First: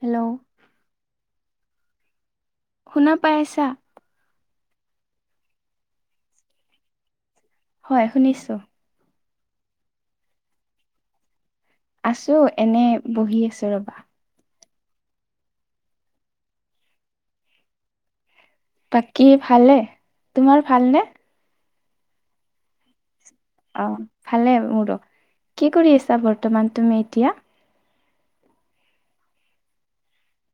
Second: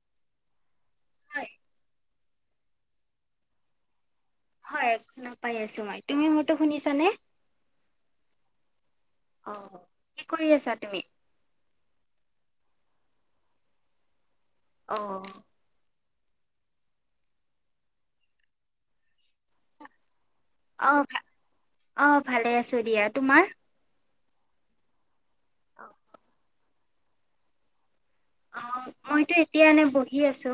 Hello [unintelligible] শুনা পাই আছা? হয়, একদম পাই আছো মই। তুমি মোৰটো শুনিছা নে? হয় শুনিছো। অ, কি কৰি আছা তুমি? আছো, এনে বহি আছো ৰবা। অহ বাকী ভালে তোমাৰ অ ভালনে ভা অ ভালে আছো দিয়া তোমাৰ অ ভালে মোৰো কি কৰি আছা বৰ্তমান তুমি এতিয়া অ মইতো এতিয়া এনে বহি আছো।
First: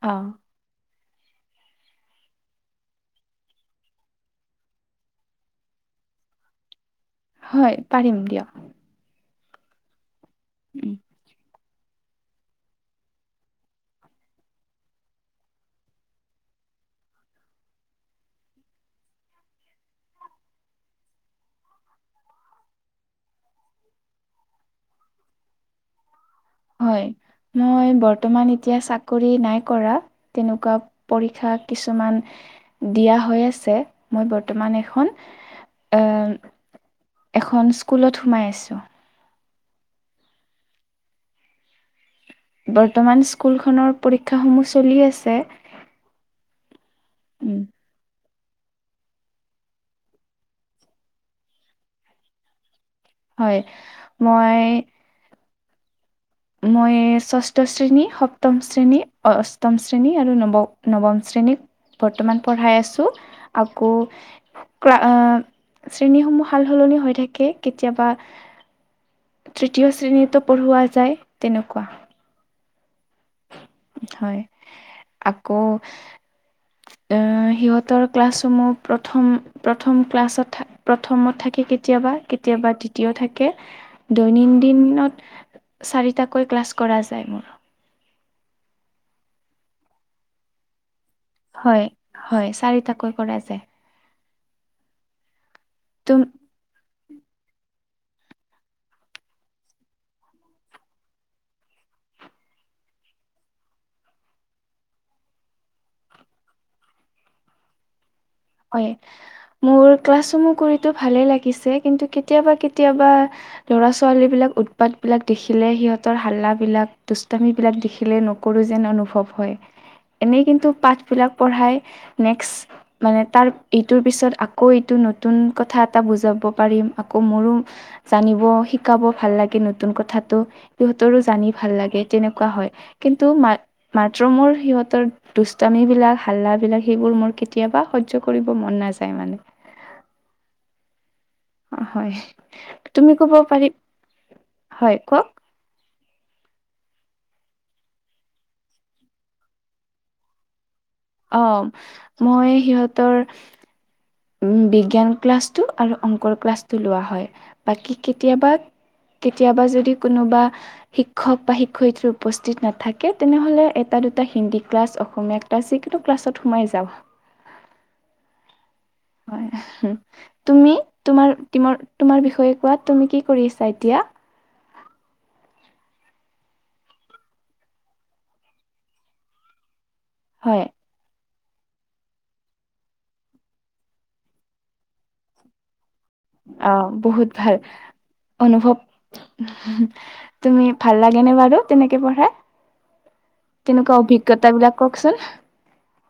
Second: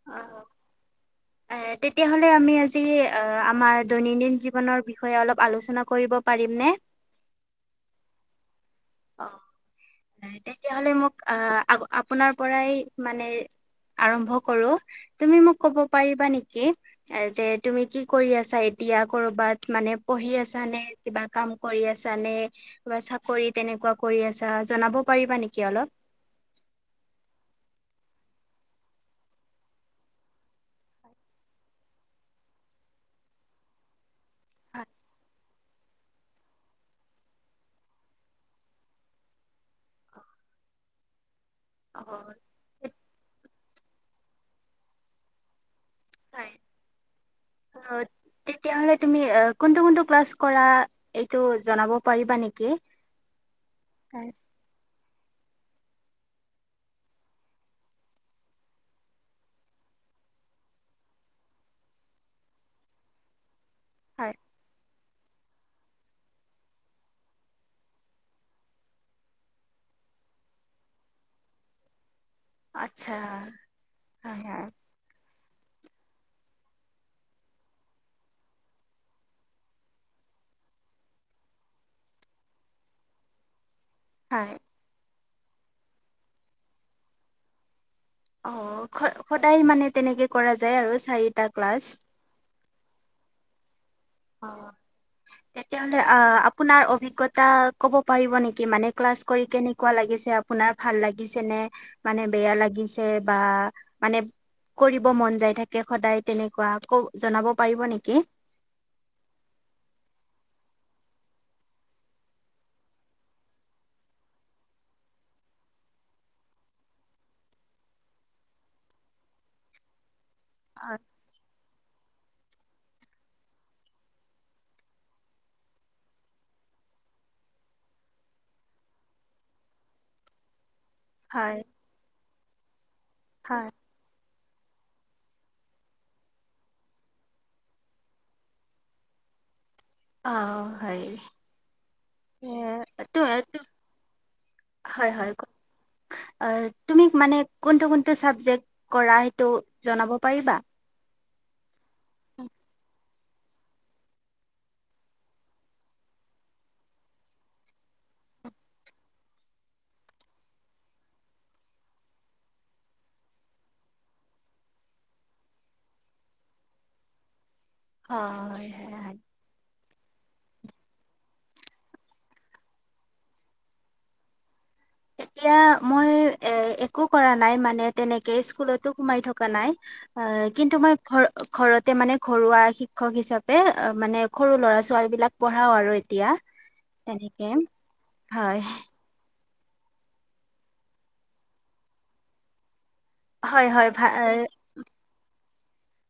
অ এ তেতিয়াহ'লে আমি আজি আমাৰ দৈনন্দিন জীৱনৰ বিষয়ে অলপ আলোচনা কৰিব পাৰিম নে? হয় পাৰিম দিয়া তেতিয়াহলে মোক আহ আপোনাৰ পৰাই মানে আৰম্ভ কৰো তুমি মোক কব পাৰিবা নেকি যে তুমি কি কৰি আছা দয়া কৰবাত মানে পঢ়ি আছ নে কিবা কাম কৰি আছ নে কিবা চাকৰিত কেনেকুৱা কৰি আছা জনাব পাৰিবা নেকি অলপ? হয়। মই বৰ্তমান এতিয়া চাকৰি নাই কৰা, তেনেকুৱা পৰীক্ষা কিছুমান, দিয়া হৈ আছে মই বৰ্তমান এখন এখন স্কুলত সোমাই আছোঁ বৰ্তমান স্কুলখনৰ পৰীক্ষা সমূহ চলি আছে। [inaudible] উম, তেতিয়াহলে তুমি কোনটো কোনটো ক্লাছ কৰা এইটো জনাব পাৰিবা নেকি হয় হয় মই মই ষষ্ঠ শ্ৰেণী, সপ্তম শ্ৰেণী, অষ্টম শ্ৰেণী আৰু নৱ নৱম শ্ৰেণী। বৰ্তমান পঢ়াই আছো হয় আকৌ আহ শ্ৰেণীসমূহ সাল সলনি হৈ থাকে কেতিয়াবা। তৃতীয় শ্ৰেণীতো পঢ়োৱা যায় তেনেকুৱা আচ্ছা হয় আকৌ আহ সিহঁতৰ ক্লাছসমূহ প্ৰথম প্ৰথম ক্লাছত থ প্ৰথমত থাকি [unintelligible] কেতিয়াবা কেতিয়াবা দিতিও থাকে। [unintelligible] হয় দৈনন্দন্দিনত চাৰিটাকৈ ক্লাছ কৰা যায় মোৰ। অ সদায় মানে তেনেকে কৰা যায় আৰু চাৰিটা ক্লাছ হয় হয়, চাৰিটাকৈ কৰা যাই। অ তেতিয়াহলে তুম আহ আপোনাৰ অভিজ্ঞতা ক'ব পাৰিব নেকি মানে ক্লাছ কৰি কেনেকুৱা লাগিছে আপোনাৰ ভাল লাগিছে নে মানে বেয়া লাগি বা মানে কৰিব মন যায় থাকে সদায় তেনেকুৱা ক জনাব পাৰিব নেকি [inaudible] মোৰ ক্লাছ সমূহ কৰিতো ভালে লাগিছে কিন্তু কেতিয়াবা কেতিয়াবা ল'ৰা ছোৱালী বিলাক [unintelligible] উৎপাত বিলাক দেখিলে সিহঁতৰ হাল্লাবলাক দুষ্টামী বিলাক দেখিলে নকৰো যেন অনুভৱ হয়। এনেই কিন্তু হয় পাঠবিলাক পঢ়াই নেক্স, মানে তাৰ ইটোৰ পিছত আকৌ এইটো নতুন কথা এটা বুজাব পাৰিম আকৌ মোৰো, জানিব, শিকাব ভাল লাগে নতুন কথাটো। সিহঁতৰো জানি হয় ভাল লাগে তেনেকুৱা হয় কিন্তু মা হয় মাত ত মোৰ সিহঁতৰ দুষ্টামিবিলাক হাল্লাবিলাক সেইবোৰ মোৰ কেতিয়াবা সহ্য কৰিব মন নাযায় মানে আহ হয় অ হয় এ তুমি তো কব তো- পাৰি, হয় কওক। অহ তুমি মানে কোনটো কোনটো চাবজেক্ট কৰা সেইটো জনাব পাৰিবা? অ মই সিহঁতৰ বিজ্ঞান ক্লাছটো আৰু অংকৰ ক্লাছটো লোৱা হয় বাকী কেতিয়াবা কেতিয়াবা যদি কোনোবা শিক্ষক বা শিক্ষয়িত্ৰী উপস্থিত নাথাকে তেনেহলে এটা,। দুটা হিন্দী ক্লাছ অসমীয়া ক্লাছ যিকোনো ক্লাছত সোমাই যাওঁ। অ হে। হয় তুমি তোমাৰ তোমাৰ বিষয়ে কোৱা তুমি কি কৰি আছা এতিয়া। [unintelligible] [unintelligible] এতিয়া মই এ একো কৰা নাই মানে তেনেকে স্কুলতো সোমাই থকা নাই। অ হয় কিন্তু মই ঘৰৰ। ঘৰতে মানে ঘৰুৱা শিক্ষক হিচাপে অ মানে সৰু ল'ৰা ছোৱালী বিলাক পঢ়াও আৰু। এতিয়া অ বহুত তেনেকে ভাল হয় অনুভৱ। তুমি ভাল লাগে নে বাৰু তেনেকে পঢ়া। হয় হয় তেনেকুৱা ভা অভিজ্ঞতা বিলাক কওকচোন?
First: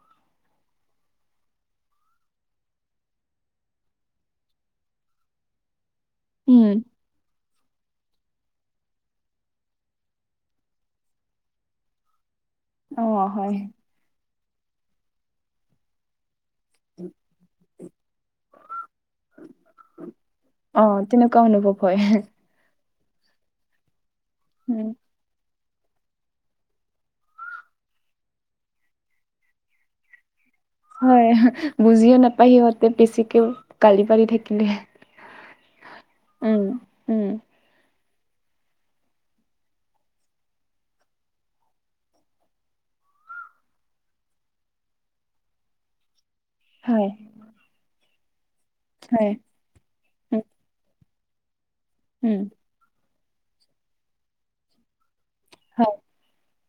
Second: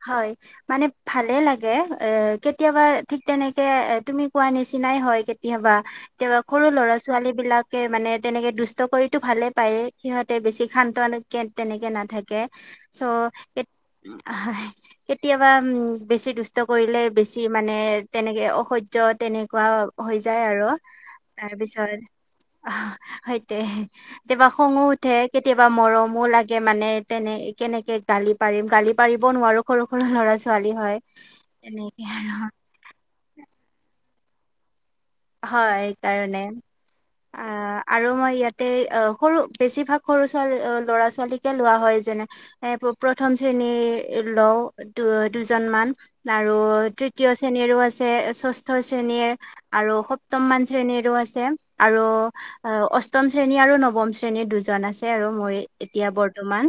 হয় মানে ভালে লাগে অ কেতিয়াবা ঠিক তেনেকে তুমি কোৱা নিচিনা,। নাই হয় কেতিয়াবা, কেতিয়াবা সৰু উম ল'ৰা ছোৱালী বিলাকে মানে,। তেনেকে দুষ্ট কৰিতো ভালে পায়, সিহঁতে বেছি শান্তন তেনেকে নাথাকে। চ অ হয় কেতিয়াবা বেছি দুস্ত। কৰিলে বেছি মানে তেনেকে অসহ্য তেনেকুৱা হৈ যায় আৰু। এনেকুৱা অনুভৱ হয়। আহ সেইটোৱে কেতিয়াবা খঙো উম উঠে কেতি। কেতিয়াবা মৰমো লাগে মানে তেনে কেনেকে গালি পাৰিম গালি পাৰিব নোৱাৰো। সৰু সৰু ল'ৰা। হয়, তেনেকে বুজিও আৰু নাপায়িহঁতে বেছিকে গালি পাৰি থাকিলেহ। হয়, সকাৰণে উম আ। আৰু মই ইয়াতে আহ সৰু বেছিভাগ সৰু ছালী ল'ৰা ছোৱালীকে লোৱা হয় যেনে এ। প্ৰথম শ্ৰেণী লওঁ দুজনমান। আৰু হয় তৃতীয় শ্ৰেণীৰো আছে ষষ্ঠ হয় শ্ৰেণীৰ। আৰু উম সপ্তমমান শ্ৰেণীৰো আছে আৰু উম অস্ত। টম শ্ৰেণী আৰু নৱম শ্ৰেণীৰ দুজন আছে আৰু। মই হয় এতিয়া বৰ্তমান,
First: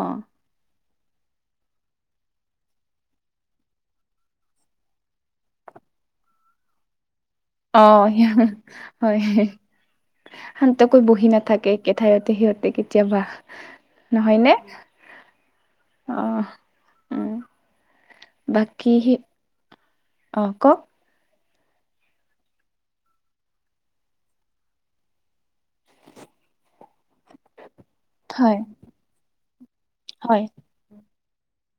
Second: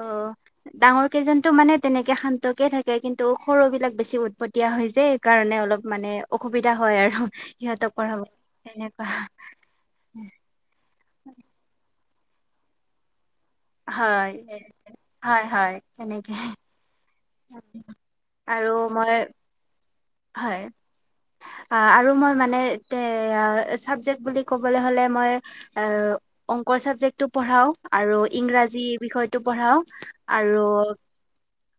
অ। ডাঙৰ কেইজনো মানে তেনেকে শান্তকে থাকে কিন্তু সৰু বিলাক বেছি উৎপটীয়া হৈ যায় এইকাৰণে অলপ। মানে অসুবিধা হয় আৰ। অ স হয় শান্তকৈ বহি নাথাকে। থাইৰতে সিহঁতে কেতিয়াবা। হয় নহয়নে হয় হয় অ তেনেকে। উম আৰু বাকী সি মই, অ হয়। কওক আঁহ, আৰু মই মানে এ চাবজেক্ট বুলি ক'বলৈ হলে মই। এ অংকৰ চাবজেক্টটো পঢ়াও আৰু হয় ইংৰাজী বিষয়টো পঢ়াও হয় আৰু। আৰু।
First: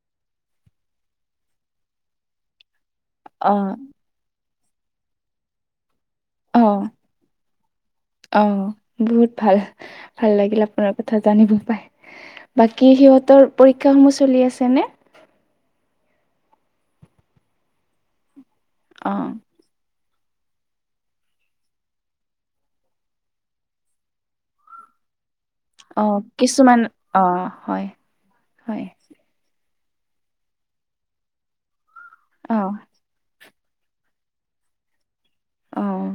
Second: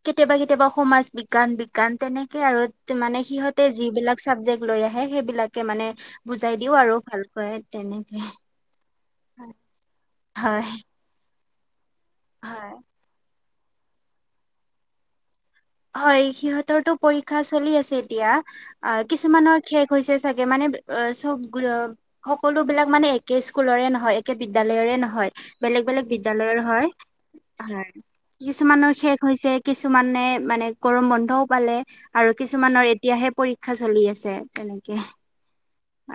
কেতিয়াবা কেতিয়াবা সমাজ বিজ্ঞান বিজ্ঞান তেনেকে আৰু মানে অ সিহঁতে যিবিলাক চাবজেক্ট। লৈ আহে সেইবিলাকে মানে বুজাই অ দিও আৰু ভালকৈ তেনেকে। অ বহুত ভাল, ভাল লাগিল হয় আপোনাৰ কথা জানিব পাই হয় বাকী সিহঁতৰ,। পৰীক্ষাসমূহ চলি আছেনে? হয় সিহঁতৰো পৰীক্ষা চলি আছে এতিয়া, অ কিছুমানৰ খে। হৈছে চাগে মানে অ চব সকলো বিলাক মানে একে স্কুলৰে নহয় একে বিদ্যালয়ৰে নহয়। বেলেগ বেলেগ অ' বিদ্য়ালয়ৰ কিছুমান হয় অ' হয় হয়, কিছুমানৰ শেষ হৈছে। কিছুমানে মানে গৰম বন্ধও পালে আৰু অ', কিছুমানৰ এতিয়াহে। পৰীক্ষা চলি আছে তেনেকে। অ',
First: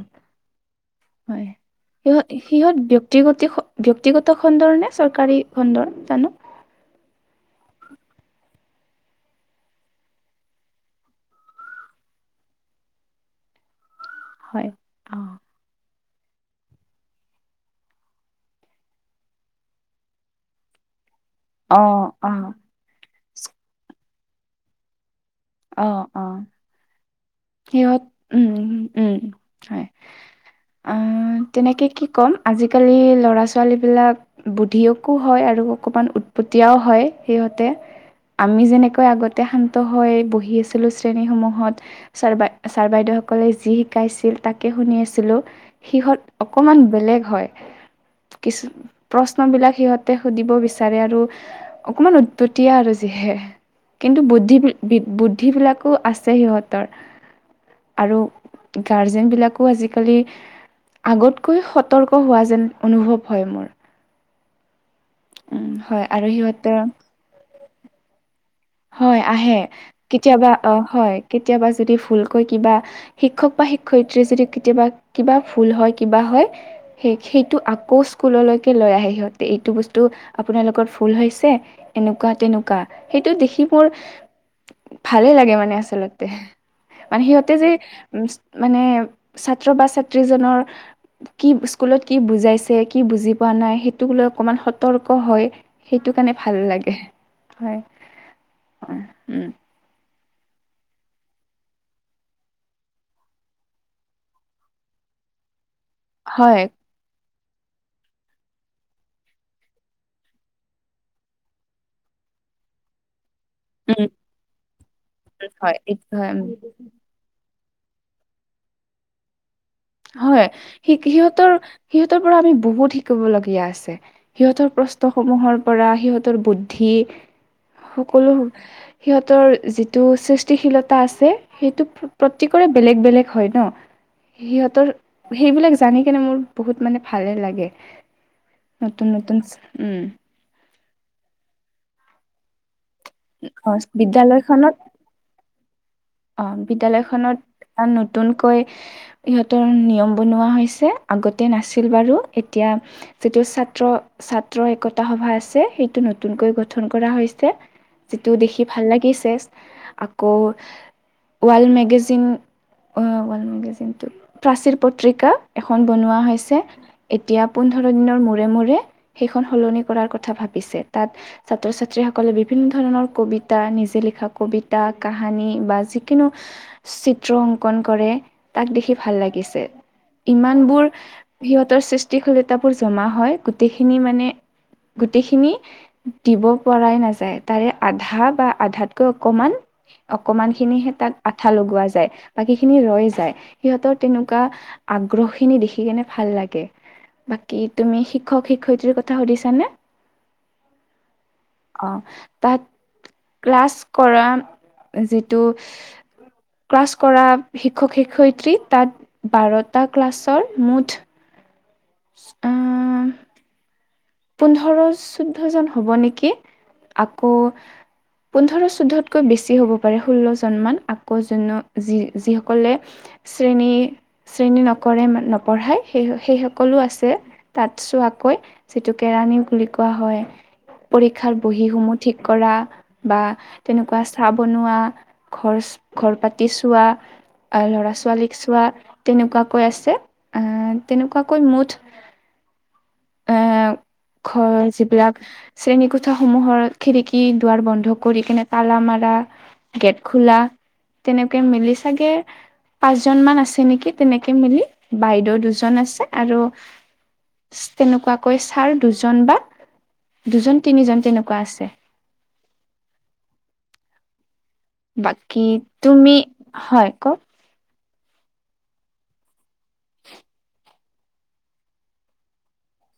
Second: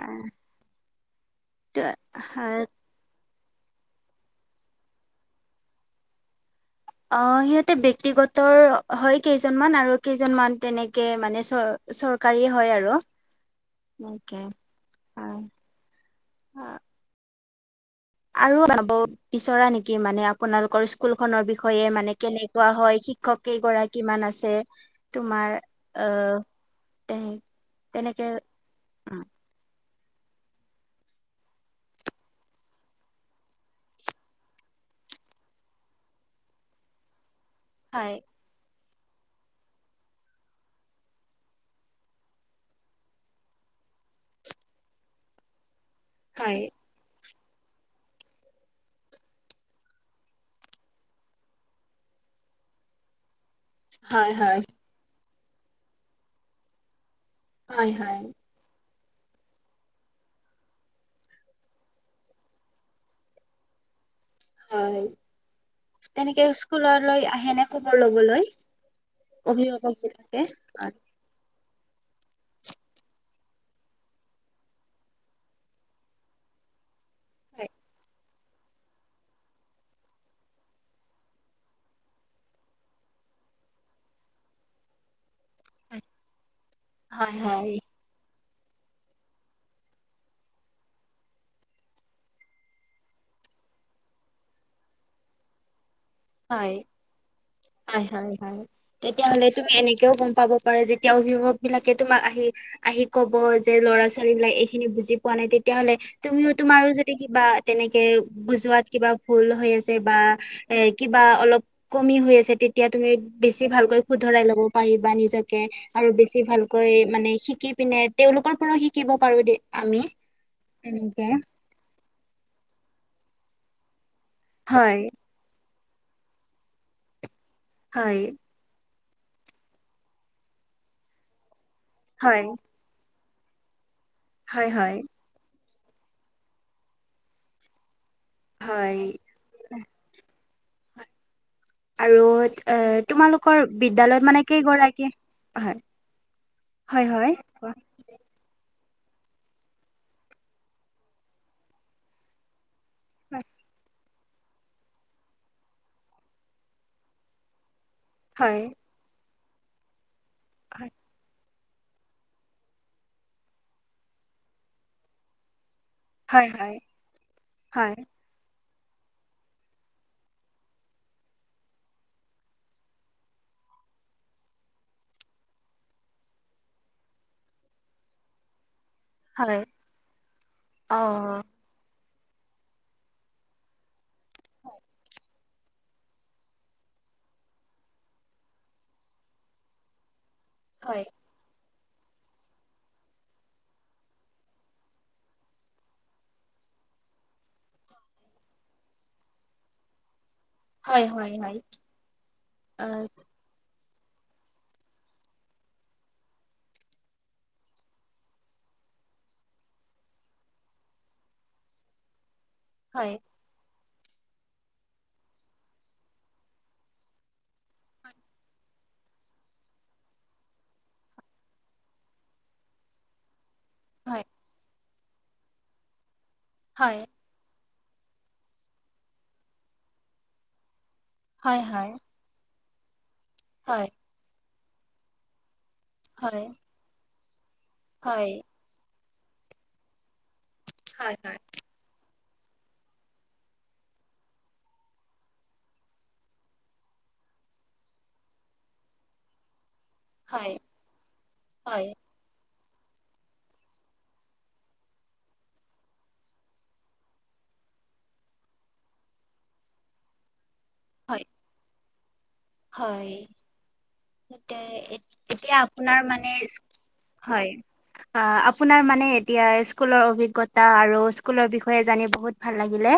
হয় সিহঁত সিহঁত ব্যয়ক্তিগত। ব্যক্তিগত খণ্ডৰ নে চৰকাৰী খণ্ডৰ জানো। অ সিহঁতে বক্তিগত হয় কেইজনমান আৰু কেইজনমান তেনেকে মানে চ। চৰকাৰী হয় আৰু [unintelligible] অকে অ আৰু যাব বিচৰা নেকি মানে আপোনালোকৰ স্কুল খনৰ বিষয়ে অ', মানে অ', কেনেকোৱা হয় শিক্ষকেইগৰাকীমান আছে তোমাৰ অ অ আহ তে সিহত তেনেকে উম উম হয়। আঁহ তেনেকে কি ক'ম আজিকালি ল'ৰা ছোৱালীবিলাক বুদ্ধিয়কো হয় আৰু অকণমান উৎ পতিয়াও হয় সিহঁতে হয়। আমি যেনেকৈ আগতে শান্ত হৈ বহি আছিলো শ্ৰেণীসমূহত ছাৰ বাই ছাৰ বাইদেউ সকলে যি শিকাইছিল তাকে শুনি আছিলো। সিহঁত হয় অকমান বেলেগ হয়। কিছু প্ৰশ্ন বিলাক সিহঁতে সুধিব বিচাৰে আৰু অকমান উৎপতীয়া আৰু যিহে কিন্তু হয় বুদ্ধি হয় বুদ্ধিবিলাকো আছে সিহঁতৰ। হয় আৰু হয় গাৰ্জেনবিলাকো আজিকালি, আগতকৈ সতৰ্ক হোৱা যেন অনুভৱ হয় মোৰ হয় উম হয় আৰু তেনেকে সিহঁতে স্কুললৈ আহে নে খবৰ লবলৈ হয় আহে অভিভাৱক বিলাকে কেতিয়াবা অ হয়। কেতিয়াবা যদি ভুলকৈ কিবা শিক্ষক বা শিক্ষয়ত্ৰি যদি কেতিয়াবা কিবা ভুল হয়, কিবা হয়। সেইটো আকৌ স্কুললৈকে লৈ আহে সিহঁতে এইটো বস্তু আপোনালোকৰ ভুল হৈছে। এনেকুৱা তেনেকুৱা সেইটো দেখি বোৰ, ভালে লাগে মানে আচলতে মানে হয় সিহঁতে যে হয় উম মানে ছাত্ৰ বা ছাত্ৰীজনৰ, কি স্কুলত কি বুজাইছে কি বুজি পোৱা। নাই সেইটোক লৈ অকণমান সতৰ্ক হয় সেইটো কাৰণে ভাল হয় লাগে হয়। তেতিয়াহলে উম তুমি এনেকেও গম পাব পাৰে যেতিয়া অভিভাৱক বিলাকে তোমাক আহি আহি কব যে ল'ৰা ছোৱালী বিলাক এইখিনি বুজি পোৱা নাই দেই। তেতিয়াহ'লে তুমিও হয় তোমাৰো যদি কিবা তেনেকে বুজোৱাত কিবা ভুল হৈ আছে বা এ কিবা অলপ কমি হৈ আছে তেতিয়া তুমি বেছি ভালকৈ উম শুধৰাই লব পাৰিবা। নিজকে হয় এক- আৰু উম, বেছি ভালকৈ মানে শিকি পিনে তেওঁলোকৰ পৰাও শিকিব পাৰো দে। আমি হয় তেনেকে সিহঁতৰ সিহঁতৰ পৰা আমি বহুত শিকিবলগীয়া আছে। সিহঁতৰ হয় প্ৰশ্নসমূহৰ পৰা সিহঁতৰ বুদ্ধি হয় সকলো। সিহঁতৰ যিটো সৃষ্টিশীলতা আছে, সেইটো হয় প্ৰত্যেকৰে বেলেগ বেলেগ। হয় ন, হয় সিহঁতৰ হয় সেইবিলাক জানি কেনে মোৰ বহুত মানে ভালে লাগে। হয় নতুন নতুন, উম। আৰু এ তোমালোকৰ অ বিদ্যালয়ত মানে বিদ্যালয়খনত কেইগৰাকী হয়? অ বিদ্যালয় হয় হয় খনত আ নতুনকৈ ইহঁতৰ নিয়ম বনোৱা হৈছে আগতে নাছিল বাৰু এতিয়া। যিটো হয় ছাত্ৰ ছাত্ৰ একতা সভা আছে, সেইটো নতুনকৈ গঠন কৰা হৈছে। যিটো দেখি হয় ভাল লাগিছে, আকৌ ৱাৰ্ল্ড মেগাজিন ৱাৰ্ল্ড মেগাজিনটো প্ৰাচীৰ পত্ৰিকা। খন বনোৱা হৈছে হয় এতিয়া পোন্ধৰ হয় দিনৰ মূৰে মূৰে। সেইখন সলনি কৰাৰ কথা ভাবিছে তাত ছাত্ৰ ছাত্ৰী সকলে বিভিন্ন ধৰণৰ কবিতা নিজ যে লিখা কবিতা কাহানী বা চিত্ৰ অংকন কৰে তাক দেখি ভাল লাগিছে। হয় ইমানবোৰ অ সিহঁতৰ চেছ [unintelligible] জমা হয়, গোটেইখিনি মানে গোটেইখিনি দিব পৰাই নাযায় তাৰে আধা বা আধাতকৈ অকমান। অকমানখিনিহে হয় তাক আঠা লগোৱা যা বাকীখিনি ৰৈ যায়। সিহঁতৰ তেনেকুৱা আগ্ৰহখিনি দেখি কেনে ভাল লাগে। বাকী তুমি শিক্ষক-শিক্ষয়িত্ৰীৰ কথা সুধিছানে? হয় হয় হয় অ'। তাত অ ক্লাছ কৰা যি টো ক্লাছ কৰা শিক্ষক-শিক্ষয়িত্ৰী তাত বাৰটা ক্লাছৰ মুঠ অ' হয়। পোন্ধৰ-চৈধ্যজন হব নেকি? আকৌ পোন্ধৰ-চৌধ্যতকৈ বেছি হ'ব পাৰে। ষোল্লজনমান। আকৌ জোন- যি- যিসকলে শ্ৰেণী- হয় শ্ৰেণী নকৰে- নপঢ়ায় সেই- সেই হয় সকলো হয় আছে। তাত চোৱাকৈ, যিটো কেৰাণীও বুলি কোৱা হয়। পৰীক্ষাৰ হয় হয় বহীসমূহ ঠিক কৰা বা হয় তেনেকুৱা চাহ বনোৱা, ঘৰ চ ঘৰ হয় পাতি চোৱা, অ'- ল'ৰা হয় ছোৱালীক চোৱা, তেনেকুৱাকৈ আছে। অ' তেনেকুৱাকৈ মুঠ অ' ঘৰ যিবিলাক শ্ৰেণীকোঠাসমূহৰ খিৰিকী-দুৱাৰ বন্ধ কৰি কেনে তালা মাৰ ৰা, গেট খোলা, হয় তেনেকে মিলি হয় চাগে পাঁচজনমান আছে নেকি, তেনেকে মিলি? বাইদেউ দুজন আছে আৰু তেনেকুৱাকৈ ছাৰ দুজন বা দুজন-তিনিজন হয় তেনেকুৱা আছে। হয়। এতে বাকী এতিয়া আপোনাৰ তুমি মানে, ইস- হয় কওক হয় অ' আপোনাৰ মানে এতিয়া স্কুলৰ অভিজ্ঞতা আৰু স্কুলৰ বিষয়ে জানি বহুত ভাল লাগিলে।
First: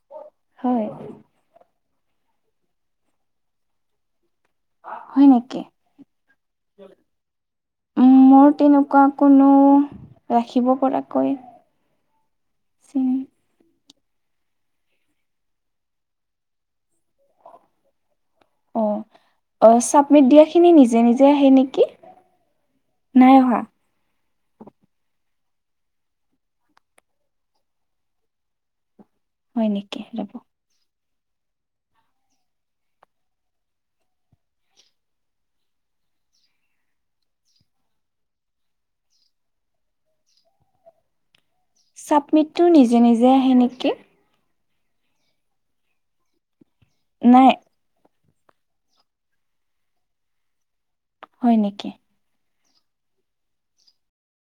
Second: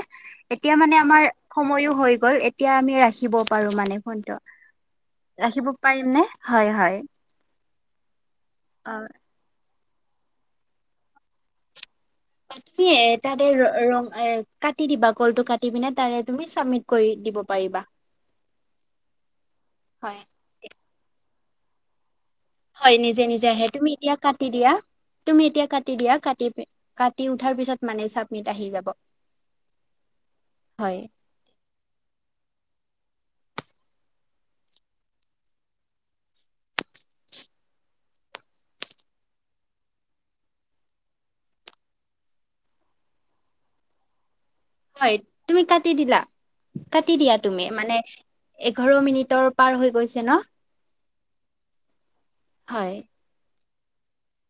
এতিয়া হয় মানে আমাৰ সময়ো হৈ গ'ল। এতিয়া আমি ৰাখিব পাৰোঁ, মানে ফোনটো। হয় নেকি ৰাখিব পাৰিম নে? হয় - হয়। মোৰ তেনেকুৱা অ', কোনো ৰাখিব পৰাকৈ বাকী এ চিন এ- তাতে ৰ- ৰং এ- কাটি দিবা, কলটো কাটি পিনে, তাৰে তুমি চাবমিট কৰি দিব পাৰিবা। অ'। অ' হয়, চাবমিট দিয়াখিনি নিজে - নিজে আহে নেকি? হয়। নিজে - নাই নিজে অহা আহে। তুমি এতিয়া কাটি দিয়া। তুমি এতিয়া কাটি দিয়া। কাটি- কাটি উঠাৰ পিছত মানে চাবমিত আহি যাব। হয় নেকি? ৰ'ব হয়। ছাবমিটটো নিজে - নিজে আহে নেকি? হয়। তুমি কাটি দিলা? কাটি দিয়া নাই তুমি। মানে এঘাৰ মিনিটৰ পাৰ হৈ গৈছে ন'? হয় নেকি? হয়।